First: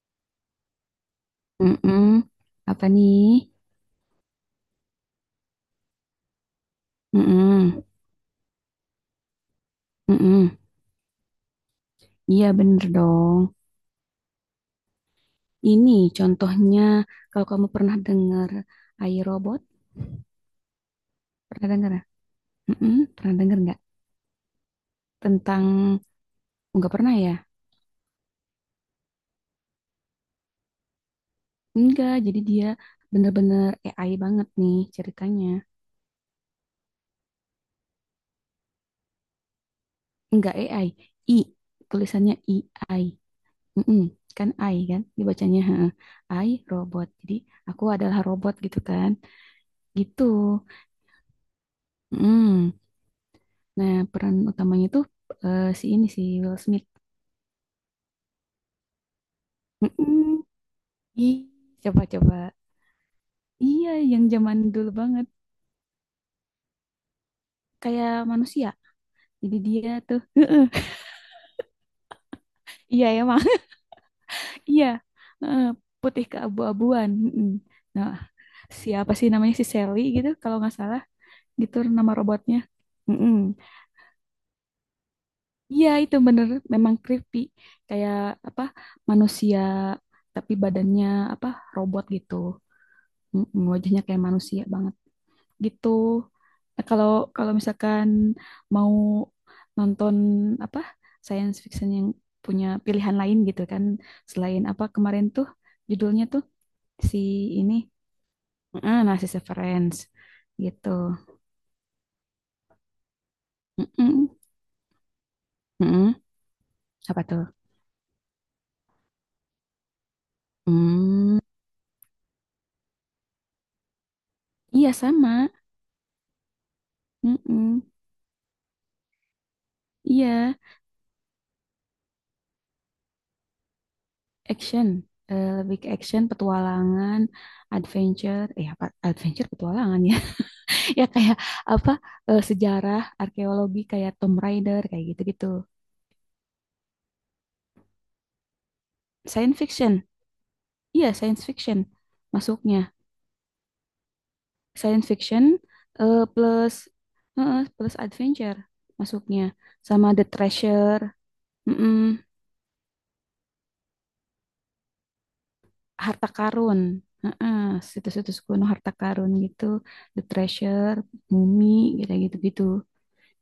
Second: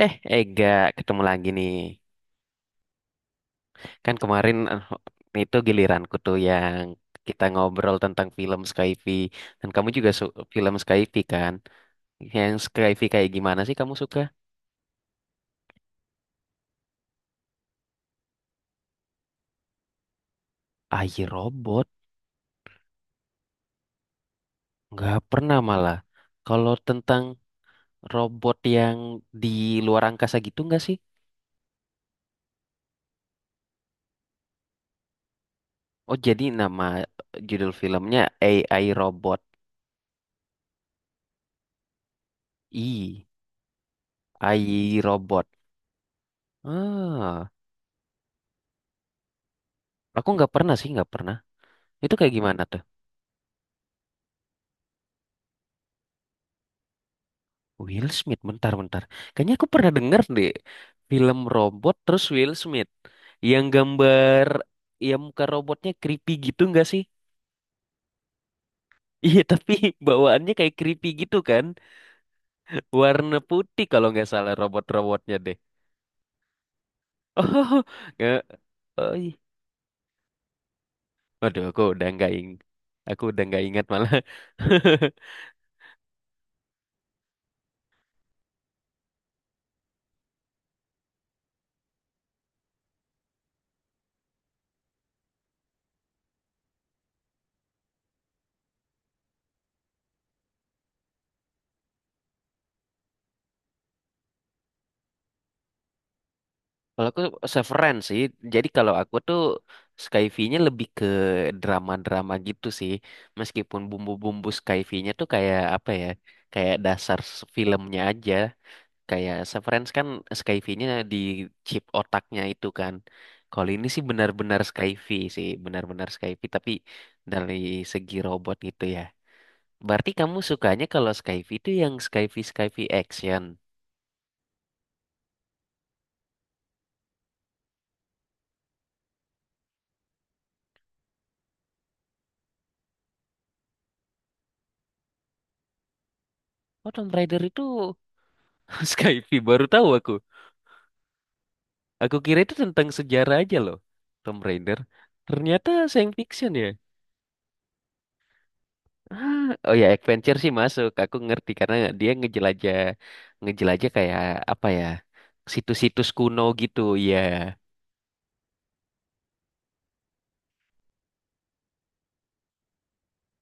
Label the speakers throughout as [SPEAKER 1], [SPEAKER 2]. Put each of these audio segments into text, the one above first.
[SPEAKER 1] Eh, Ega, ketemu lagi nih.
[SPEAKER 2] Mm-mm. Apa nih?
[SPEAKER 1] Kan kemarin itu giliranku tuh yang kita
[SPEAKER 2] Mm-mm.
[SPEAKER 1] ngobrol tentang film Skyfi. Dan kamu juga
[SPEAKER 2] Mm-mm.
[SPEAKER 1] film Skyfi kan?
[SPEAKER 2] Iya
[SPEAKER 1] Yang
[SPEAKER 2] bener
[SPEAKER 1] Skyfi kayak
[SPEAKER 2] dong.
[SPEAKER 1] gimana sih kamu suka?
[SPEAKER 2] Ini contohnya, kalau kamu pernah dengar iRobot,
[SPEAKER 1] AI
[SPEAKER 2] pernah
[SPEAKER 1] Robot?
[SPEAKER 2] dengar? Mm-mm. Pernah dengar nggak?
[SPEAKER 1] Nggak pernah
[SPEAKER 2] Tentang
[SPEAKER 1] malah. Kalau
[SPEAKER 2] oh, nggak pernah
[SPEAKER 1] tentang
[SPEAKER 2] ya?
[SPEAKER 1] robot yang di luar angkasa gitu nggak sih?
[SPEAKER 2] Enggak. Jadi dia bener-bener AI banget nih ceritanya.
[SPEAKER 1] Oh, jadi nama judul filmnya AI Robot.
[SPEAKER 2] Enggak AI, I, tulisannya I.
[SPEAKER 1] I,
[SPEAKER 2] Mm-mm. Kan I
[SPEAKER 1] AI
[SPEAKER 2] kan
[SPEAKER 1] Robot.
[SPEAKER 2] dibacanya heeh. I robot. Jadi
[SPEAKER 1] Ah,
[SPEAKER 2] aku adalah robot gitu kan? Gitu.
[SPEAKER 1] aku nggak pernah sih, nggak pernah. Itu kayak gimana
[SPEAKER 2] Mm.
[SPEAKER 1] tuh?
[SPEAKER 2] Nah, peran utamanya tuh si ini si Will Smith.
[SPEAKER 1] Will Smith, bentar, bentar. Kayaknya aku pernah denger
[SPEAKER 2] Mm-mm.
[SPEAKER 1] deh
[SPEAKER 2] Ih,
[SPEAKER 1] film robot terus
[SPEAKER 2] coba-coba.
[SPEAKER 1] Will Smith. Yang
[SPEAKER 2] Iya, yang
[SPEAKER 1] gambar,
[SPEAKER 2] zaman dulu
[SPEAKER 1] ya
[SPEAKER 2] banget.
[SPEAKER 1] muka robotnya creepy gitu nggak sih?
[SPEAKER 2] Kayak manusia.
[SPEAKER 1] Iya,
[SPEAKER 2] Jadi
[SPEAKER 1] tapi
[SPEAKER 2] dia tuh.
[SPEAKER 1] bawaannya kayak creepy gitu kan.
[SPEAKER 2] Iya
[SPEAKER 1] Warna
[SPEAKER 2] emang.
[SPEAKER 1] putih kalau nggak salah
[SPEAKER 2] Iya.
[SPEAKER 1] robot-robotnya deh.
[SPEAKER 2] Heeh, putih keabu-abuan. Mm-mm.
[SPEAKER 1] Oh,
[SPEAKER 2] Nah,
[SPEAKER 1] nggak.
[SPEAKER 2] siapa
[SPEAKER 1] Oh,
[SPEAKER 2] sih
[SPEAKER 1] iya.
[SPEAKER 2] namanya si Sally gitu kalau nggak salah,
[SPEAKER 1] Waduh,
[SPEAKER 2] gitu nama robotnya.
[SPEAKER 1] aku
[SPEAKER 2] Mm-mm.
[SPEAKER 1] udah nggak ingat malah.
[SPEAKER 2] Iya, itu bener memang creepy. Kayak apa? Manusia tapi badannya apa? Robot gitu. Mm-mm, wajahnya kayak manusia banget. Gitu. Nah, kalau kalau misalkan mau nonton apa science fiction yang punya pilihan lain gitu kan, selain apa kemarin tuh judulnya tuh
[SPEAKER 1] Kalau
[SPEAKER 2] si
[SPEAKER 1] aku
[SPEAKER 2] ini.
[SPEAKER 1] Severance sih. Jadi kalau
[SPEAKER 2] Heeh,
[SPEAKER 1] aku
[SPEAKER 2] nah si
[SPEAKER 1] tuh
[SPEAKER 2] Severance
[SPEAKER 1] Skyfi-nya lebih
[SPEAKER 2] gitu.
[SPEAKER 1] ke drama-drama gitu sih. Meskipun
[SPEAKER 2] Mm-mm,
[SPEAKER 1] bumbu-bumbu Skyfi-nya tuh kayak apa ya?
[SPEAKER 2] mm-mm.
[SPEAKER 1] Kayak dasar
[SPEAKER 2] Apa tuh?
[SPEAKER 1] filmnya aja. Kayak Severance kan Skyfi-nya di
[SPEAKER 2] Hmm,
[SPEAKER 1] chip otaknya itu kan. Kalau ini
[SPEAKER 2] iya sama.
[SPEAKER 1] Sih, benar-benar Skyfi tapi dari
[SPEAKER 2] Mm-mm,
[SPEAKER 1] segi robot gitu ya. Berarti
[SPEAKER 2] iya,
[SPEAKER 1] kamu sukanya kalau Skyfi itu yang Skyfi Skyfi action.
[SPEAKER 2] action. Lebih ke action, petualangan, adventure. Eh, apa? Adventure, petualangan ya. Ya kayak apa sejarah arkeologi kayak Tomb Raider kayak gitu-gitu
[SPEAKER 1] Oh, Tomb Raider itu Skyfi
[SPEAKER 2] science
[SPEAKER 1] baru tahu
[SPEAKER 2] fiction,
[SPEAKER 1] aku.
[SPEAKER 2] iya science fiction
[SPEAKER 1] Aku kira itu
[SPEAKER 2] masuknya,
[SPEAKER 1] tentang sejarah aja loh, Tomb Raider.
[SPEAKER 2] science fiction
[SPEAKER 1] Ternyata science fiction ya.
[SPEAKER 2] plus plus adventure
[SPEAKER 1] Ah,
[SPEAKER 2] masuknya,
[SPEAKER 1] oh ya,
[SPEAKER 2] sama The
[SPEAKER 1] adventure sih masuk.
[SPEAKER 2] Treasure,
[SPEAKER 1] Aku ngerti karena dia
[SPEAKER 2] mm-mm,
[SPEAKER 1] ngejelajah kayak apa ya, situs-situs
[SPEAKER 2] harta
[SPEAKER 1] kuno gitu
[SPEAKER 2] karun.
[SPEAKER 1] ya.
[SPEAKER 2] Heeh, situs-situs kuno harta karun gitu, The Treasure, mumi gitu-gitu gitu.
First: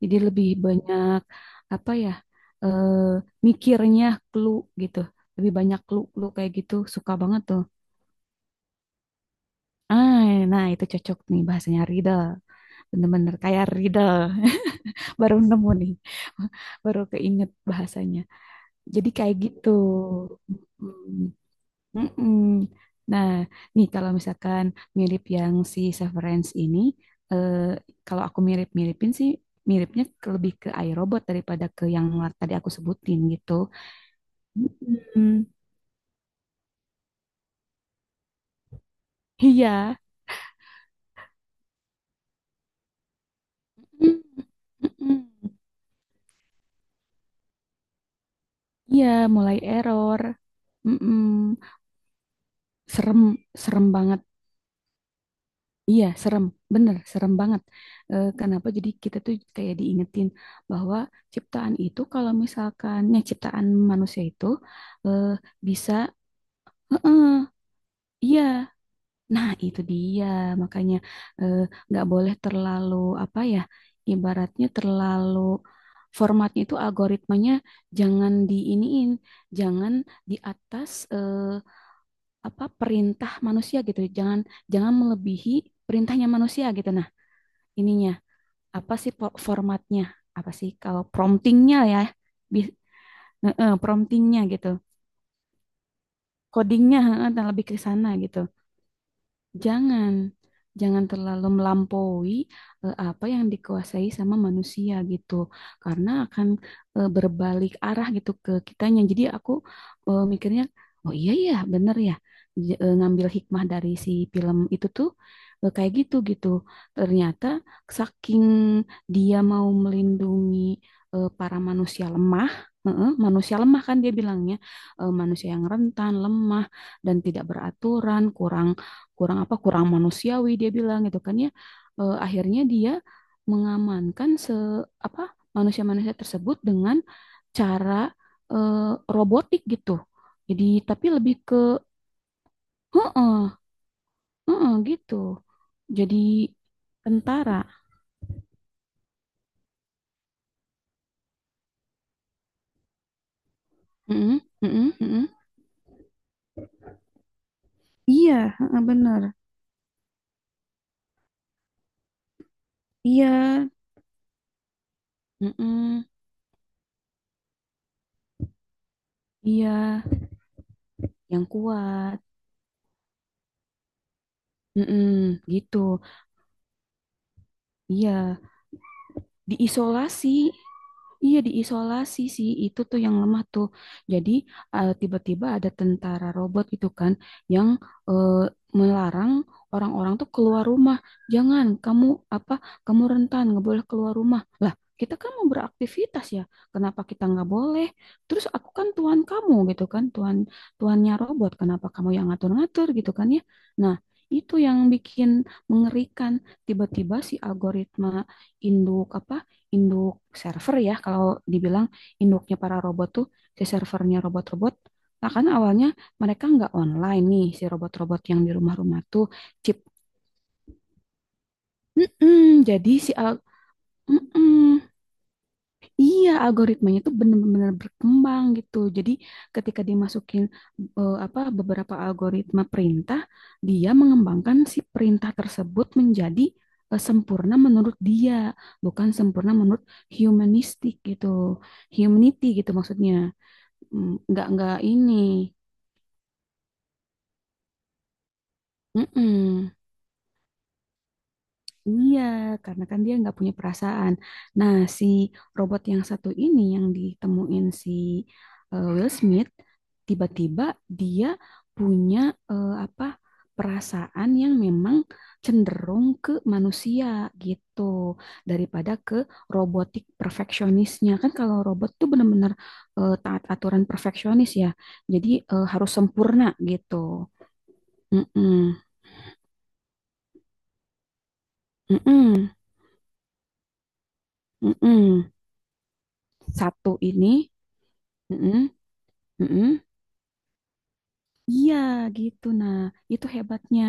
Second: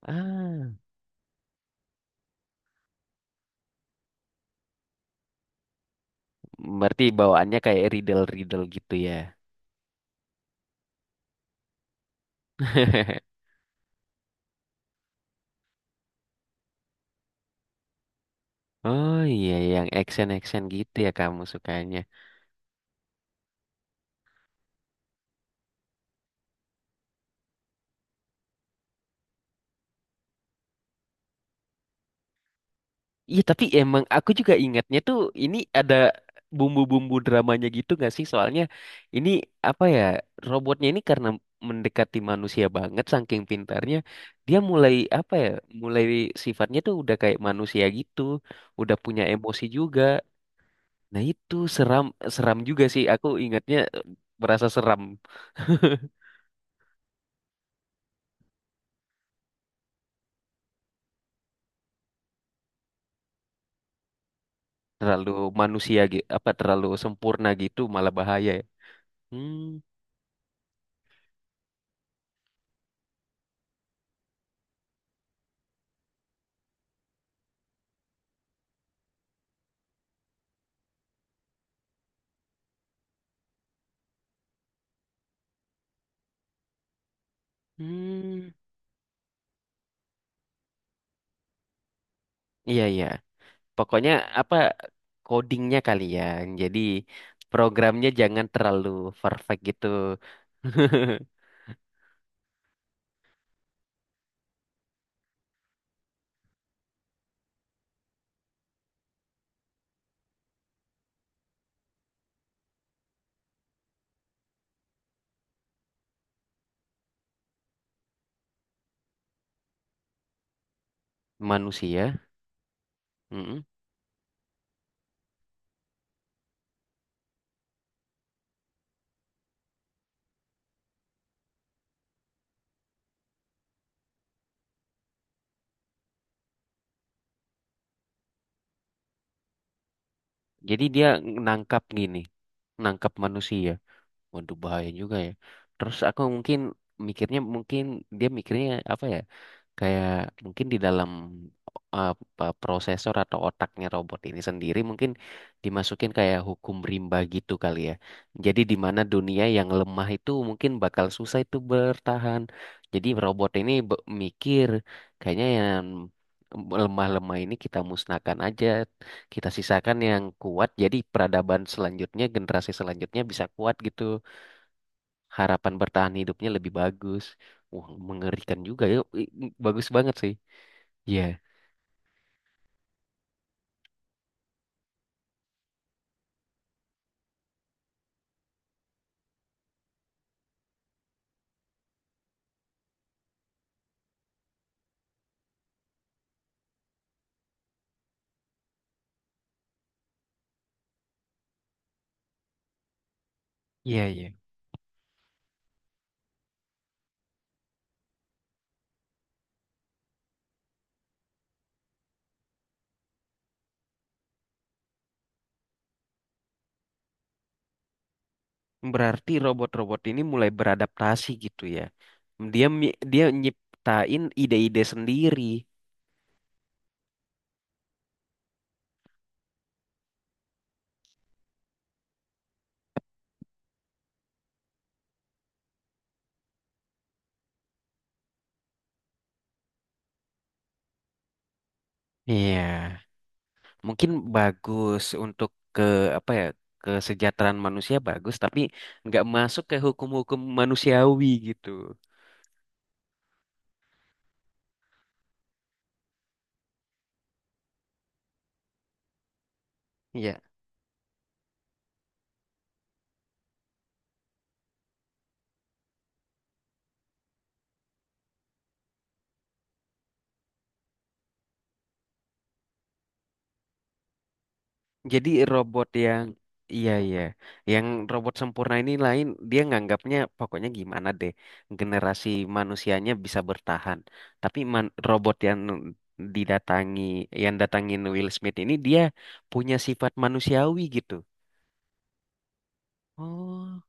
[SPEAKER 2] Jadi lebih
[SPEAKER 1] Ah,
[SPEAKER 2] banyak apa ya, eh, mikirnya clue gitu. Lebih banyak clue-clue kayak gitu
[SPEAKER 1] berarti
[SPEAKER 2] suka banget
[SPEAKER 1] bawaannya
[SPEAKER 2] tuh.
[SPEAKER 1] kayak riddle-riddle gitu ya.
[SPEAKER 2] Ah, nah itu cocok nih bahasanya riddle. Bener-bener kayak riddle. Baru nemu nih. Baru keinget bahasanya. Jadi
[SPEAKER 1] Oh
[SPEAKER 2] kayak
[SPEAKER 1] iya,
[SPEAKER 2] gitu.
[SPEAKER 1] yang action-action gitu ya
[SPEAKER 2] Mm.
[SPEAKER 1] kamu sukanya.
[SPEAKER 2] Mm-mm. Nah, nih kalau misalkan mirip yang si Severance ini, eh, kalau aku mirip-miripin sih, miripnya lebih ke iRobot daripada ke yang tadi aku sebutin
[SPEAKER 1] Iya
[SPEAKER 2] gitu.
[SPEAKER 1] tapi emang aku juga ingatnya tuh
[SPEAKER 2] Mm-mm.
[SPEAKER 1] ini ada bumbu-bumbu dramanya gitu gak sih? Soalnya ini
[SPEAKER 2] Iya,
[SPEAKER 1] apa ya robotnya ini karena mendekati manusia banget saking pintarnya
[SPEAKER 2] mm-mm.
[SPEAKER 1] dia mulai
[SPEAKER 2] Mm-mm.
[SPEAKER 1] apa ya mulai sifatnya tuh udah kayak manusia gitu udah
[SPEAKER 2] Iya,
[SPEAKER 1] punya
[SPEAKER 2] mulai
[SPEAKER 1] emosi juga.
[SPEAKER 2] error. Mm-mm.
[SPEAKER 1] Nah itu seram seram juga sih
[SPEAKER 2] Serem,
[SPEAKER 1] aku ingatnya
[SPEAKER 2] serem banget.
[SPEAKER 1] merasa seram
[SPEAKER 2] Iya, serem, bener, serem banget. Eh, kenapa? Jadi kita tuh kayak diingetin bahwa ciptaan itu, kalau misalkannya ciptaan manusia itu eh,
[SPEAKER 1] terlalu
[SPEAKER 2] bisa.
[SPEAKER 1] manusia gitu apa terlalu
[SPEAKER 2] Heeh,
[SPEAKER 1] sempurna gitu malah
[SPEAKER 2] iya,
[SPEAKER 1] bahaya ya.
[SPEAKER 2] nah
[SPEAKER 1] Hmm,
[SPEAKER 2] itu dia. Makanya eh, nggak boleh terlalu apa ya, ibaratnya terlalu formatnya itu algoritmanya jangan diiniin, jangan di atas apa perintah manusia gitu, jangan jangan melebihi perintahnya manusia gitu. Nah, ininya
[SPEAKER 1] hmm,
[SPEAKER 2] apa sih formatnya? Apa sih kalau promptingnya ya?
[SPEAKER 1] iya iya Pokoknya
[SPEAKER 2] Promptingnya
[SPEAKER 1] apa
[SPEAKER 2] gitu.
[SPEAKER 1] codingnya kali ya. Jadi
[SPEAKER 2] Codingnya lebih ke
[SPEAKER 1] programnya
[SPEAKER 2] sana gitu.
[SPEAKER 1] jangan terlalu perfect gitu.
[SPEAKER 2] Jangan, jangan terlalu melampaui apa yang dikuasai sama manusia gitu, karena akan berbalik arah gitu ke kitanya. Jadi aku mikirnya, oh iya ya, bener ya, ngambil hikmah dari si film itu tuh kayak gitu gitu. Ternyata saking dia mau melindungi para manusia
[SPEAKER 1] Manusia.
[SPEAKER 2] lemah. Heeh, manusia
[SPEAKER 1] Mm-mm.
[SPEAKER 2] lemah kan dia bilangnya manusia yang rentan, lemah dan tidak beraturan, kurang kurang apa kurang manusiawi dia bilang gitu kan ya. Eh, akhirnya dia mengamankan se apa manusia-manusia tersebut dengan cara eh, robotik gitu, jadi
[SPEAKER 1] Jadi dia
[SPEAKER 2] tapi lebih ke
[SPEAKER 1] nangkap gini, nangkap
[SPEAKER 2] heeh
[SPEAKER 1] manusia. Waduh
[SPEAKER 2] heeh
[SPEAKER 1] bahaya
[SPEAKER 2] gitu,
[SPEAKER 1] juga ya. Terus
[SPEAKER 2] jadi
[SPEAKER 1] aku mungkin mikirnya
[SPEAKER 2] Tentara.
[SPEAKER 1] mungkin dia mikirnya apa ya? Kayak mungkin di dalam apa, prosesor atau otaknya robot ini
[SPEAKER 2] Heeh
[SPEAKER 1] sendiri
[SPEAKER 2] heeh
[SPEAKER 1] mungkin
[SPEAKER 2] heeh.
[SPEAKER 1] dimasukin kayak hukum rimba gitu kali ya.
[SPEAKER 2] Iya,
[SPEAKER 1] Jadi di
[SPEAKER 2] heeh,
[SPEAKER 1] mana
[SPEAKER 2] bener.
[SPEAKER 1] dunia yang lemah itu mungkin bakal susah itu bertahan. Jadi
[SPEAKER 2] Iya,
[SPEAKER 1] robot ini mikir kayaknya yang
[SPEAKER 2] heeh,
[SPEAKER 1] lemah-lemah ini kita musnahkan aja, kita sisakan
[SPEAKER 2] iya,
[SPEAKER 1] yang kuat. Jadi
[SPEAKER 2] yang
[SPEAKER 1] peradaban
[SPEAKER 2] kuat,
[SPEAKER 1] selanjutnya, generasi selanjutnya bisa kuat gitu.
[SPEAKER 2] heeh
[SPEAKER 1] Harapan
[SPEAKER 2] gitu,
[SPEAKER 1] bertahan hidupnya lebih bagus. Wah,
[SPEAKER 2] iya,
[SPEAKER 1] mengerikan juga ya. Bagus banget sih.
[SPEAKER 2] diisolasi.
[SPEAKER 1] Iya,
[SPEAKER 2] Iya, diisolasi sih. Itu tuh yang lemah tuh. Jadi, tiba-tiba ada tentara robot gitu kan, yang eh, melarang orang-orang tuh keluar rumah. Jangan kamu apa? Kamu rentan, nggak boleh keluar rumah. Lah, kita kan mau beraktivitas ya. Kenapa kita nggak boleh? Terus aku kan tuan kamu gitu kan, tuan tuannya robot. Kenapa kamu yang ngatur-ngatur gitu kan ya? Nah,
[SPEAKER 1] iya, iya.
[SPEAKER 2] itu yang bikin mengerikan. Tiba-tiba si algoritma induk apa, induk server ya kalau dibilang, induknya para robot tuh, si servernya robot-robot. Nah kan awalnya mereka nggak online nih si robot-robot yang di rumah-rumah tuh,
[SPEAKER 1] Berarti
[SPEAKER 2] chip.
[SPEAKER 1] robot-robot ini mulai beradaptasi gitu ya.
[SPEAKER 2] Mm-mm,
[SPEAKER 1] Dia
[SPEAKER 2] jadi
[SPEAKER 1] mi- dia nyiptain
[SPEAKER 2] mm-mm.
[SPEAKER 1] ide-ide sendiri.
[SPEAKER 2] Iya, algoritmanya itu benar-benar berkembang gitu. Jadi ketika dimasukin apa beberapa algoritma perintah, dia mengembangkan si perintah tersebut menjadi sempurna menurut dia, bukan sempurna menurut humanistik gitu, humanity gitu
[SPEAKER 1] Iya,
[SPEAKER 2] maksudnya.
[SPEAKER 1] mungkin
[SPEAKER 2] Mm, nggak
[SPEAKER 1] bagus
[SPEAKER 2] ini.
[SPEAKER 1] untuk ke apa ya kesejahteraan manusia bagus, tapi nggak masuk
[SPEAKER 2] Mm-mm.
[SPEAKER 1] ke hukum-hukum manusiawi gitu.
[SPEAKER 2] Iya, karena kan dia nggak punya perasaan. Nah, si robot yang satu ini yang ditemuin si Will Smith,
[SPEAKER 1] Iya.
[SPEAKER 2] tiba-tiba dia punya eh, apa perasaan yang memang cenderung ke manusia gitu daripada ke robotik perfeksionisnya. Kan kalau robot tuh bener-bener taat aturan perfeksionis ya,
[SPEAKER 1] Jadi
[SPEAKER 2] jadi
[SPEAKER 1] robot
[SPEAKER 2] harus
[SPEAKER 1] yang
[SPEAKER 2] sempurna
[SPEAKER 1] iya
[SPEAKER 2] gitu.
[SPEAKER 1] iya, yang robot sempurna
[SPEAKER 2] Mm-mm.
[SPEAKER 1] ini lain dia nganggapnya pokoknya gimana deh generasi
[SPEAKER 2] Mm-mm.
[SPEAKER 1] manusianya bisa bertahan. Tapi
[SPEAKER 2] Mm-mm.
[SPEAKER 1] robot yang
[SPEAKER 2] Satu
[SPEAKER 1] didatangi
[SPEAKER 2] ini.
[SPEAKER 1] yang datangin Will Smith
[SPEAKER 2] Mm-mm,
[SPEAKER 1] ini dia
[SPEAKER 2] mm-mm.
[SPEAKER 1] punya sifat manusiawi gitu.
[SPEAKER 2] Iya gitu. Nah, itu
[SPEAKER 1] Oh,
[SPEAKER 2] hebatnya.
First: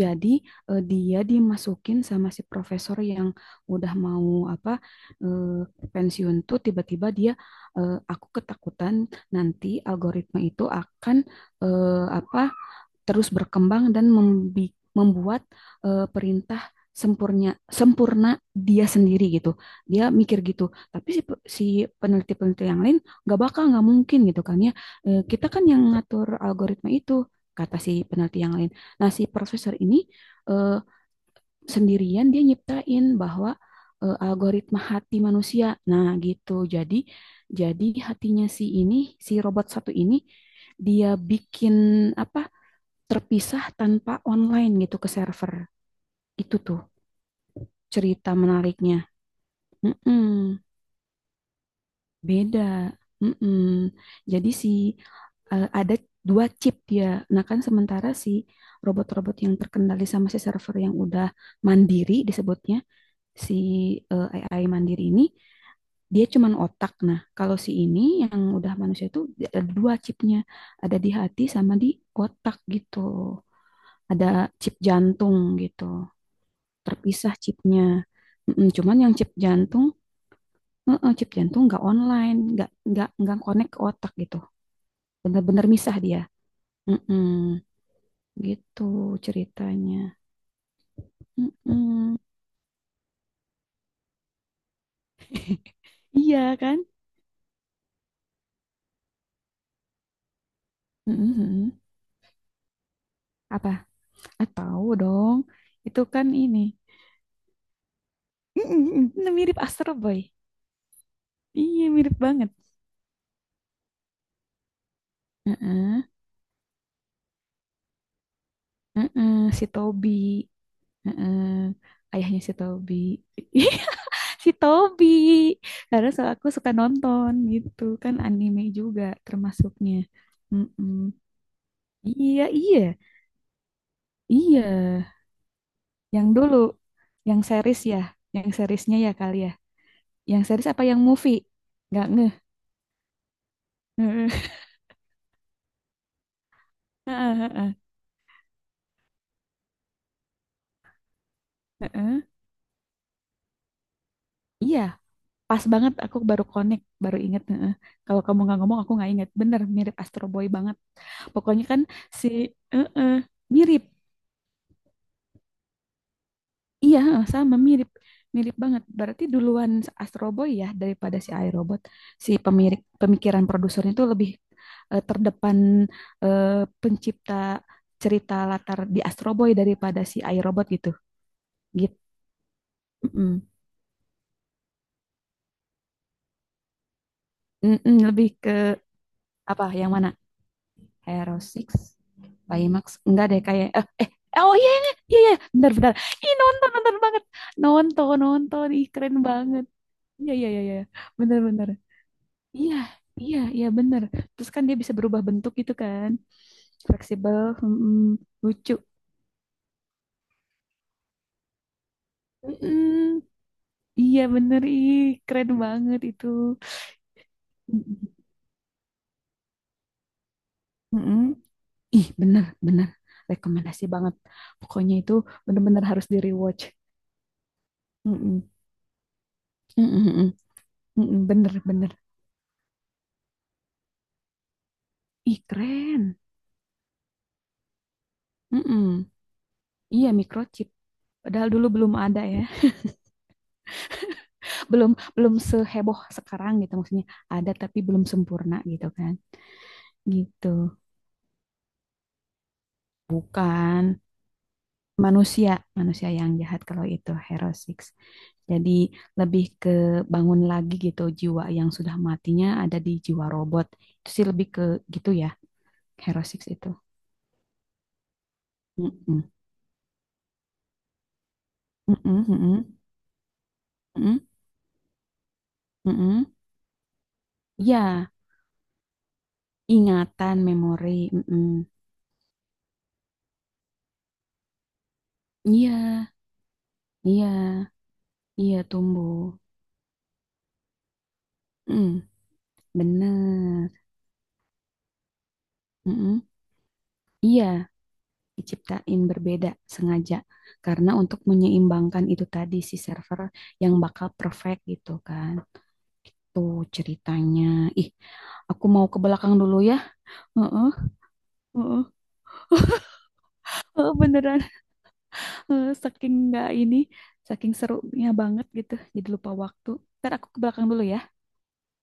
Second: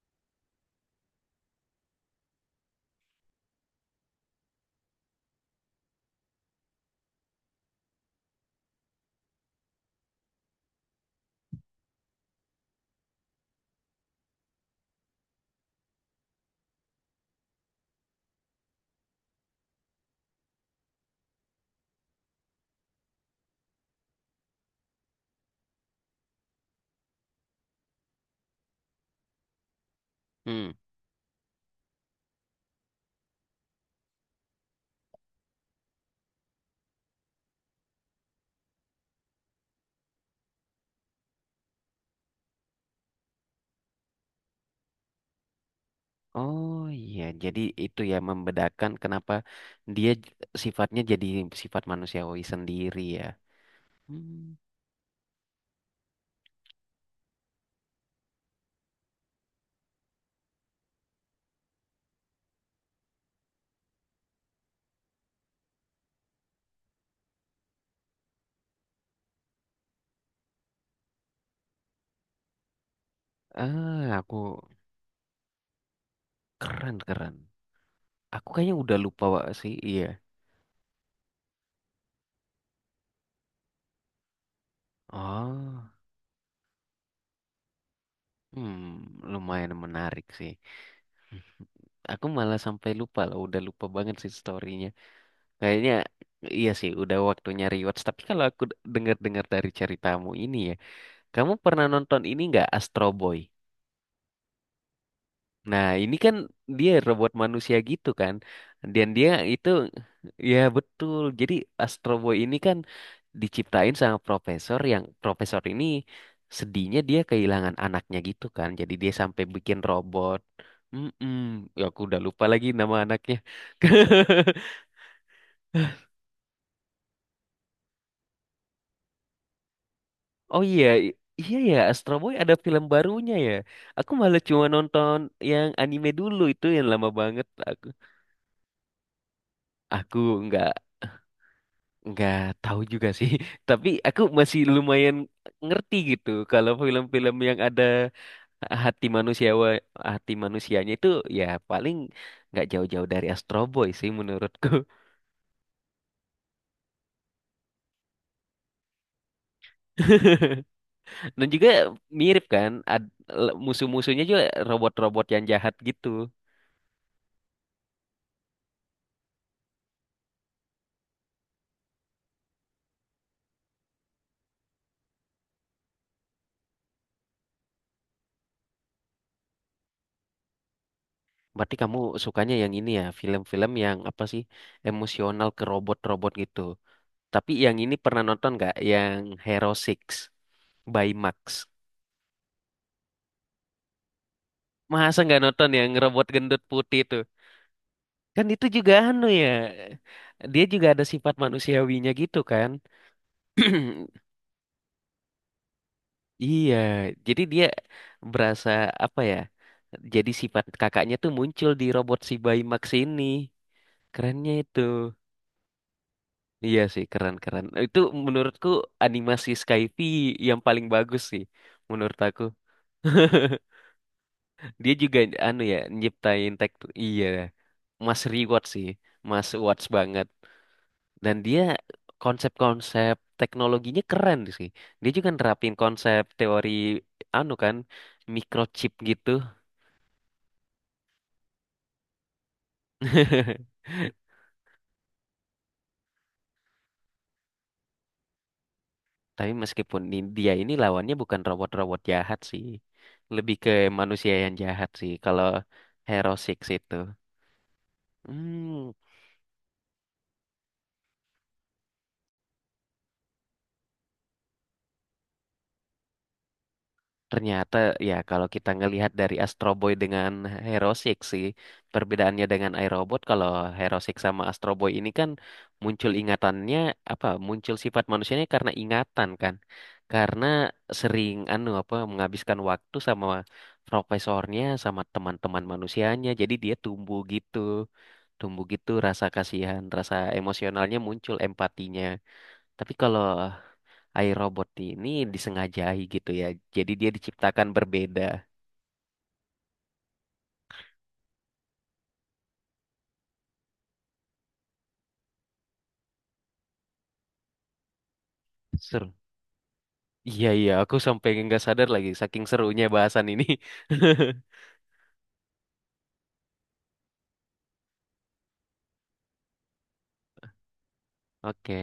[SPEAKER 2] Jadi dia dimasukin sama si profesor yang udah mau apa eh, pensiun tuh, tiba-tiba dia aku ketakutan nanti algoritma itu akan eh, apa terus berkembang dan membuat perintah sempurna sempurna dia sendiri gitu. Dia mikir gitu. Tapi si, si peneliti-peneliti yang lain nggak bakal nggak mungkin gitu kan ya, kita kan yang ngatur algoritma itu, kata si peneliti yang lain. Nah, si profesor ini
[SPEAKER 1] hmm.
[SPEAKER 2] eh, sendirian dia nyiptain bahwa algoritma hati manusia. Nah, gitu. Jadi hatinya si ini, si robot satu ini, dia bikin apa? Terpisah tanpa online gitu ke server. Itu
[SPEAKER 1] Oh
[SPEAKER 2] tuh
[SPEAKER 1] iya, jadi itu ya
[SPEAKER 2] cerita
[SPEAKER 1] membedakan
[SPEAKER 2] menariknya.
[SPEAKER 1] kenapa dia
[SPEAKER 2] Mm-mm.
[SPEAKER 1] sifatnya jadi sifat manusiawi
[SPEAKER 2] Beda.
[SPEAKER 1] sendiri ya.
[SPEAKER 2] Mm-mm.
[SPEAKER 1] Hmm.
[SPEAKER 2] Jadi si ada dua chip dia. Nah kan sementara si robot-robot yang terkendali sama si server yang udah mandiri disebutnya si eh, AI mandiri ini dia cuman otak. Nah kalau si ini yang udah manusia itu dia ada dua chipnya, ada di hati sama di otak gitu.
[SPEAKER 1] Ah,
[SPEAKER 2] Ada
[SPEAKER 1] aku
[SPEAKER 2] chip jantung gitu,
[SPEAKER 1] keren keren.
[SPEAKER 2] terpisah chipnya.
[SPEAKER 1] Aku
[SPEAKER 2] Mm-mm.
[SPEAKER 1] kayaknya
[SPEAKER 2] Cuman
[SPEAKER 1] udah
[SPEAKER 2] yang
[SPEAKER 1] lupa
[SPEAKER 2] chip
[SPEAKER 1] Wak, sih,
[SPEAKER 2] jantung,
[SPEAKER 1] iya.
[SPEAKER 2] heeh, chip jantung nggak online, nggak connect ke otak gitu. Bener-bener
[SPEAKER 1] Oh,
[SPEAKER 2] misah dia. Mm-mm, gitu
[SPEAKER 1] hmm, lumayan
[SPEAKER 2] ceritanya.
[SPEAKER 1] menarik sih. Hmm,
[SPEAKER 2] Mm-mm.
[SPEAKER 1] aku malah sampai lupa loh, udah lupa banget sih storynya. Kayaknya
[SPEAKER 2] Iya
[SPEAKER 1] iya
[SPEAKER 2] kan?
[SPEAKER 1] sih, udah waktunya rewatch. Tapi kalau aku dengar-dengar dari ceritamu ini ya, kamu
[SPEAKER 2] Mm-mm.
[SPEAKER 1] pernah nonton ini nggak Astro Boy?
[SPEAKER 2] Apa? Ah, tahu dong.
[SPEAKER 1] Nah,
[SPEAKER 2] Itu
[SPEAKER 1] ini
[SPEAKER 2] kan
[SPEAKER 1] kan
[SPEAKER 2] ini.
[SPEAKER 1] dia robot manusia gitu kan. Dan
[SPEAKER 2] Mm-mm,
[SPEAKER 1] dia
[SPEAKER 2] mirip
[SPEAKER 1] itu
[SPEAKER 2] Astro Boy.
[SPEAKER 1] ya betul. Jadi
[SPEAKER 2] Iya,
[SPEAKER 1] Astro
[SPEAKER 2] mirip
[SPEAKER 1] Boy
[SPEAKER 2] banget.
[SPEAKER 1] ini kan diciptain sama profesor yang profesor ini
[SPEAKER 2] Heeh.
[SPEAKER 1] sedihnya dia kehilangan anaknya gitu kan. Jadi dia
[SPEAKER 2] Heeh,
[SPEAKER 1] sampai
[SPEAKER 2] si
[SPEAKER 1] bikin
[SPEAKER 2] Toby.
[SPEAKER 1] robot. Mm-mm.
[SPEAKER 2] Heeh.
[SPEAKER 1] Ya, aku udah
[SPEAKER 2] Ayahnya
[SPEAKER 1] lupa
[SPEAKER 2] si
[SPEAKER 1] lagi
[SPEAKER 2] Toby.
[SPEAKER 1] nama anaknya.
[SPEAKER 2] Si Toby. Karena aku suka nonton gitu kan anime juga termasuknya.
[SPEAKER 1] Oh iya,
[SPEAKER 2] Mm-mm.
[SPEAKER 1] iya ya Astro Boy
[SPEAKER 2] Iya,
[SPEAKER 1] ada film
[SPEAKER 2] iya,
[SPEAKER 1] barunya ya. Aku malah
[SPEAKER 2] iya.
[SPEAKER 1] cuma nonton yang anime
[SPEAKER 2] Yang
[SPEAKER 1] dulu
[SPEAKER 2] dulu,
[SPEAKER 1] itu yang lama
[SPEAKER 2] yang
[SPEAKER 1] banget
[SPEAKER 2] series
[SPEAKER 1] aku.
[SPEAKER 2] ya, yang seriesnya ya kali ya.
[SPEAKER 1] Aku
[SPEAKER 2] Yang series
[SPEAKER 1] nggak
[SPEAKER 2] apa yang movie? Nggak ngeh.
[SPEAKER 1] nggak tahu juga sih tapi aku
[SPEAKER 2] Heeh.
[SPEAKER 1] masih lumayan ngerti gitu kalau film-film
[SPEAKER 2] Heeh,
[SPEAKER 1] yang
[SPEAKER 2] heeh,
[SPEAKER 1] ada hati manusia hati manusianya itu ya paling
[SPEAKER 2] heeh.
[SPEAKER 1] nggak jauh-jauh dari Astro Boy sih menurutku
[SPEAKER 2] Iya, pas banget aku baru connect, baru inget. Heeh. Kalau kamu nggak ngomong, aku nggak inget. Bener, mirip Astro Boy banget.
[SPEAKER 1] dan
[SPEAKER 2] Pokoknya
[SPEAKER 1] juga
[SPEAKER 2] kan si,
[SPEAKER 1] mirip kan
[SPEAKER 2] heeh, mirip.
[SPEAKER 1] musuh-musuhnya juga robot-robot yang jahat gitu
[SPEAKER 2] Iya, heeh, sama mirip mirip banget. Berarti duluan Astro Boy ya daripada si iRobot. Si pemirik pemikiran produsernya itu lebih terdepan eh, pencipta cerita latar di Astro Boy daripada si iRobot gitu.
[SPEAKER 1] berarti
[SPEAKER 2] Gitu.
[SPEAKER 1] kamu sukanya yang ini ya
[SPEAKER 2] Mm-mm.
[SPEAKER 1] film-film yang apa sih emosional ke robot-robot gitu tapi yang ini
[SPEAKER 2] Mm-mm,
[SPEAKER 1] pernah
[SPEAKER 2] lebih
[SPEAKER 1] nonton
[SPEAKER 2] ke
[SPEAKER 1] nggak yang
[SPEAKER 2] apa
[SPEAKER 1] Hero
[SPEAKER 2] yang
[SPEAKER 1] Six
[SPEAKER 2] mana?
[SPEAKER 1] by
[SPEAKER 2] Hero
[SPEAKER 1] Max.
[SPEAKER 2] Six, Baymax. Enggak deh kayak oh iya iya iya
[SPEAKER 1] Masa
[SPEAKER 2] iya.
[SPEAKER 1] nggak nonton
[SPEAKER 2] Benar
[SPEAKER 1] yang
[SPEAKER 2] benar.
[SPEAKER 1] robot
[SPEAKER 2] Ih
[SPEAKER 1] gendut
[SPEAKER 2] nonton nonton
[SPEAKER 1] putih itu?
[SPEAKER 2] banget. Nonton
[SPEAKER 1] Kan itu
[SPEAKER 2] nonton ih
[SPEAKER 1] juga
[SPEAKER 2] keren
[SPEAKER 1] anu ya.
[SPEAKER 2] banget. Iya iya iya
[SPEAKER 1] Dia
[SPEAKER 2] iya.
[SPEAKER 1] juga ada sifat
[SPEAKER 2] Bener-bener.
[SPEAKER 1] manusiawinya gitu kan.
[SPEAKER 2] Iya, iya, iya bener. Terus kan dia bisa berubah bentuk gitu kan.
[SPEAKER 1] Iya,
[SPEAKER 2] Fleksibel,
[SPEAKER 1] jadi dia
[SPEAKER 2] mm-mm,
[SPEAKER 1] berasa
[SPEAKER 2] lucu.
[SPEAKER 1] apa ya? Jadi sifat kakaknya tuh muncul di robot si Bayi Max ini.
[SPEAKER 2] Mm-mm. Iya
[SPEAKER 1] Kerennya
[SPEAKER 2] bener,
[SPEAKER 1] itu.
[SPEAKER 2] ih keren banget itu.
[SPEAKER 1] Iya sih, keren-keren. Itu
[SPEAKER 2] Mm-mm,
[SPEAKER 1] menurutku animasi Skyfi yang paling
[SPEAKER 2] mm-mm.
[SPEAKER 1] bagus sih
[SPEAKER 2] Ih
[SPEAKER 1] menurut aku.
[SPEAKER 2] bener, bener. Rekomendasi banget.
[SPEAKER 1] Dia
[SPEAKER 2] Pokoknya itu
[SPEAKER 1] juga anu ya
[SPEAKER 2] bener-bener harus
[SPEAKER 1] nyiptain
[SPEAKER 2] di-rewatch.
[SPEAKER 1] teks iya Mas
[SPEAKER 2] Mm-mm.
[SPEAKER 1] Reward sih. Mas Watts
[SPEAKER 2] Mm-mm,
[SPEAKER 1] banget.
[SPEAKER 2] mm-mm. Mm
[SPEAKER 1] Dan dia
[SPEAKER 2] bener, bener.
[SPEAKER 1] konsep-konsep teknologinya keren sih. Dia juga
[SPEAKER 2] Ih
[SPEAKER 1] nerapin
[SPEAKER 2] keren.
[SPEAKER 1] konsep teori anu kan microchip
[SPEAKER 2] Mm-mm.
[SPEAKER 1] gitu.
[SPEAKER 2] Iya microchip. Padahal dulu belum ada ya. Belum belum seheboh sekarang gitu maksudnya. Ada tapi belum sempurna gitu kan.
[SPEAKER 1] Tapi meskipun
[SPEAKER 2] Gitu.
[SPEAKER 1] dia ini lawannya bukan robot-robot jahat sih. Lebih ke
[SPEAKER 2] Bukan
[SPEAKER 1] manusia yang jahat sih kalau
[SPEAKER 2] manusia, manusia yang
[SPEAKER 1] Hero Six
[SPEAKER 2] jahat kalau
[SPEAKER 1] itu.
[SPEAKER 2] itu Hero Six.
[SPEAKER 1] Hmm,
[SPEAKER 2] Jadi lebih ke bangun lagi gitu jiwa yang sudah matinya ada di jiwa robot. Itu sih lebih ke gitu ya, Hero Six itu.
[SPEAKER 1] ternyata ya kalau kita ngelihat
[SPEAKER 2] Mm-mm.
[SPEAKER 1] dari Astro Boy dengan Hero Six sih,
[SPEAKER 2] Mm-mm,
[SPEAKER 1] perbedaannya dengan
[SPEAKER 2] mm-mm,
[SPEAKER 1] iRobot kalau Hero Six
[SPEAKER 2] mm-mm,
[SPEAKER 1] sama Astro Boy ini kan muncul
[SPEAKER 2] mm-mm.
[SPEAKER 1] ingatannya apa muncul
[SPEAKER 2] Iya,
[SPEAKER 1] sifat manusianya karena ingatan kan.
[SPEAKER 2] ingatan,
[SPEAKER 1] Karena
[SPEAKER 2] memori.
[SPEAKER 1] sering
[SPEAKER 2] Mm-mm.
[SPEAKER 1] anu apa menghabiskan waktu sama profesornya sama teman-teman
[SPEAKER 2] Iya,
[SPEAKER 1] manusianya. Jadi dia
[SPEAKER 2] iya, iya
[SPEAKER 1] tumbuh gitu
[SPEAKER 2] tumbuh.
[SPEAKER 1] rasa kasihan, rasa emosionalnya muncul
[SPEAKER 2] Mm,
[SPEAKER 1] empatinya. Tapi kalau
[SPEAKER 2] bener.
[SPEAKER 1] iRobot ini disengajai
[SPEAKER 2] Mm-mm.
[SPEAKER 1] gitu ya. Jadi dia
[SPEAKER 2] Iya,
[SPEAKER 1] diciptakan berbeda.
[SPEAKER 2] diciptain berbeda sengaja karena untuk menyeimbangkan itu tadi si server yang bakal perfect gitu kan, itu ceritanya, ih aku mau ke
[SPEAKER 1] Seru.
[SPEAKER 2] belakang dulu ya.
[SPEAKER 1] Iya,
[SPEAKER 2] Heeh,
[SPEAKER 1] iya. Aku sampai nggak
[SPEAKER 2] heeh,
[SPEAKER 1] sadar lagi saking serunya bahasan ini.
[SPEAKER 2] heeh, beneran. Heeh, saking nggak ini, saking serunya banget gitu jadi lupa waktu, ntar aku ke belakang dulu ya.
[SPEAKER 1] Oke.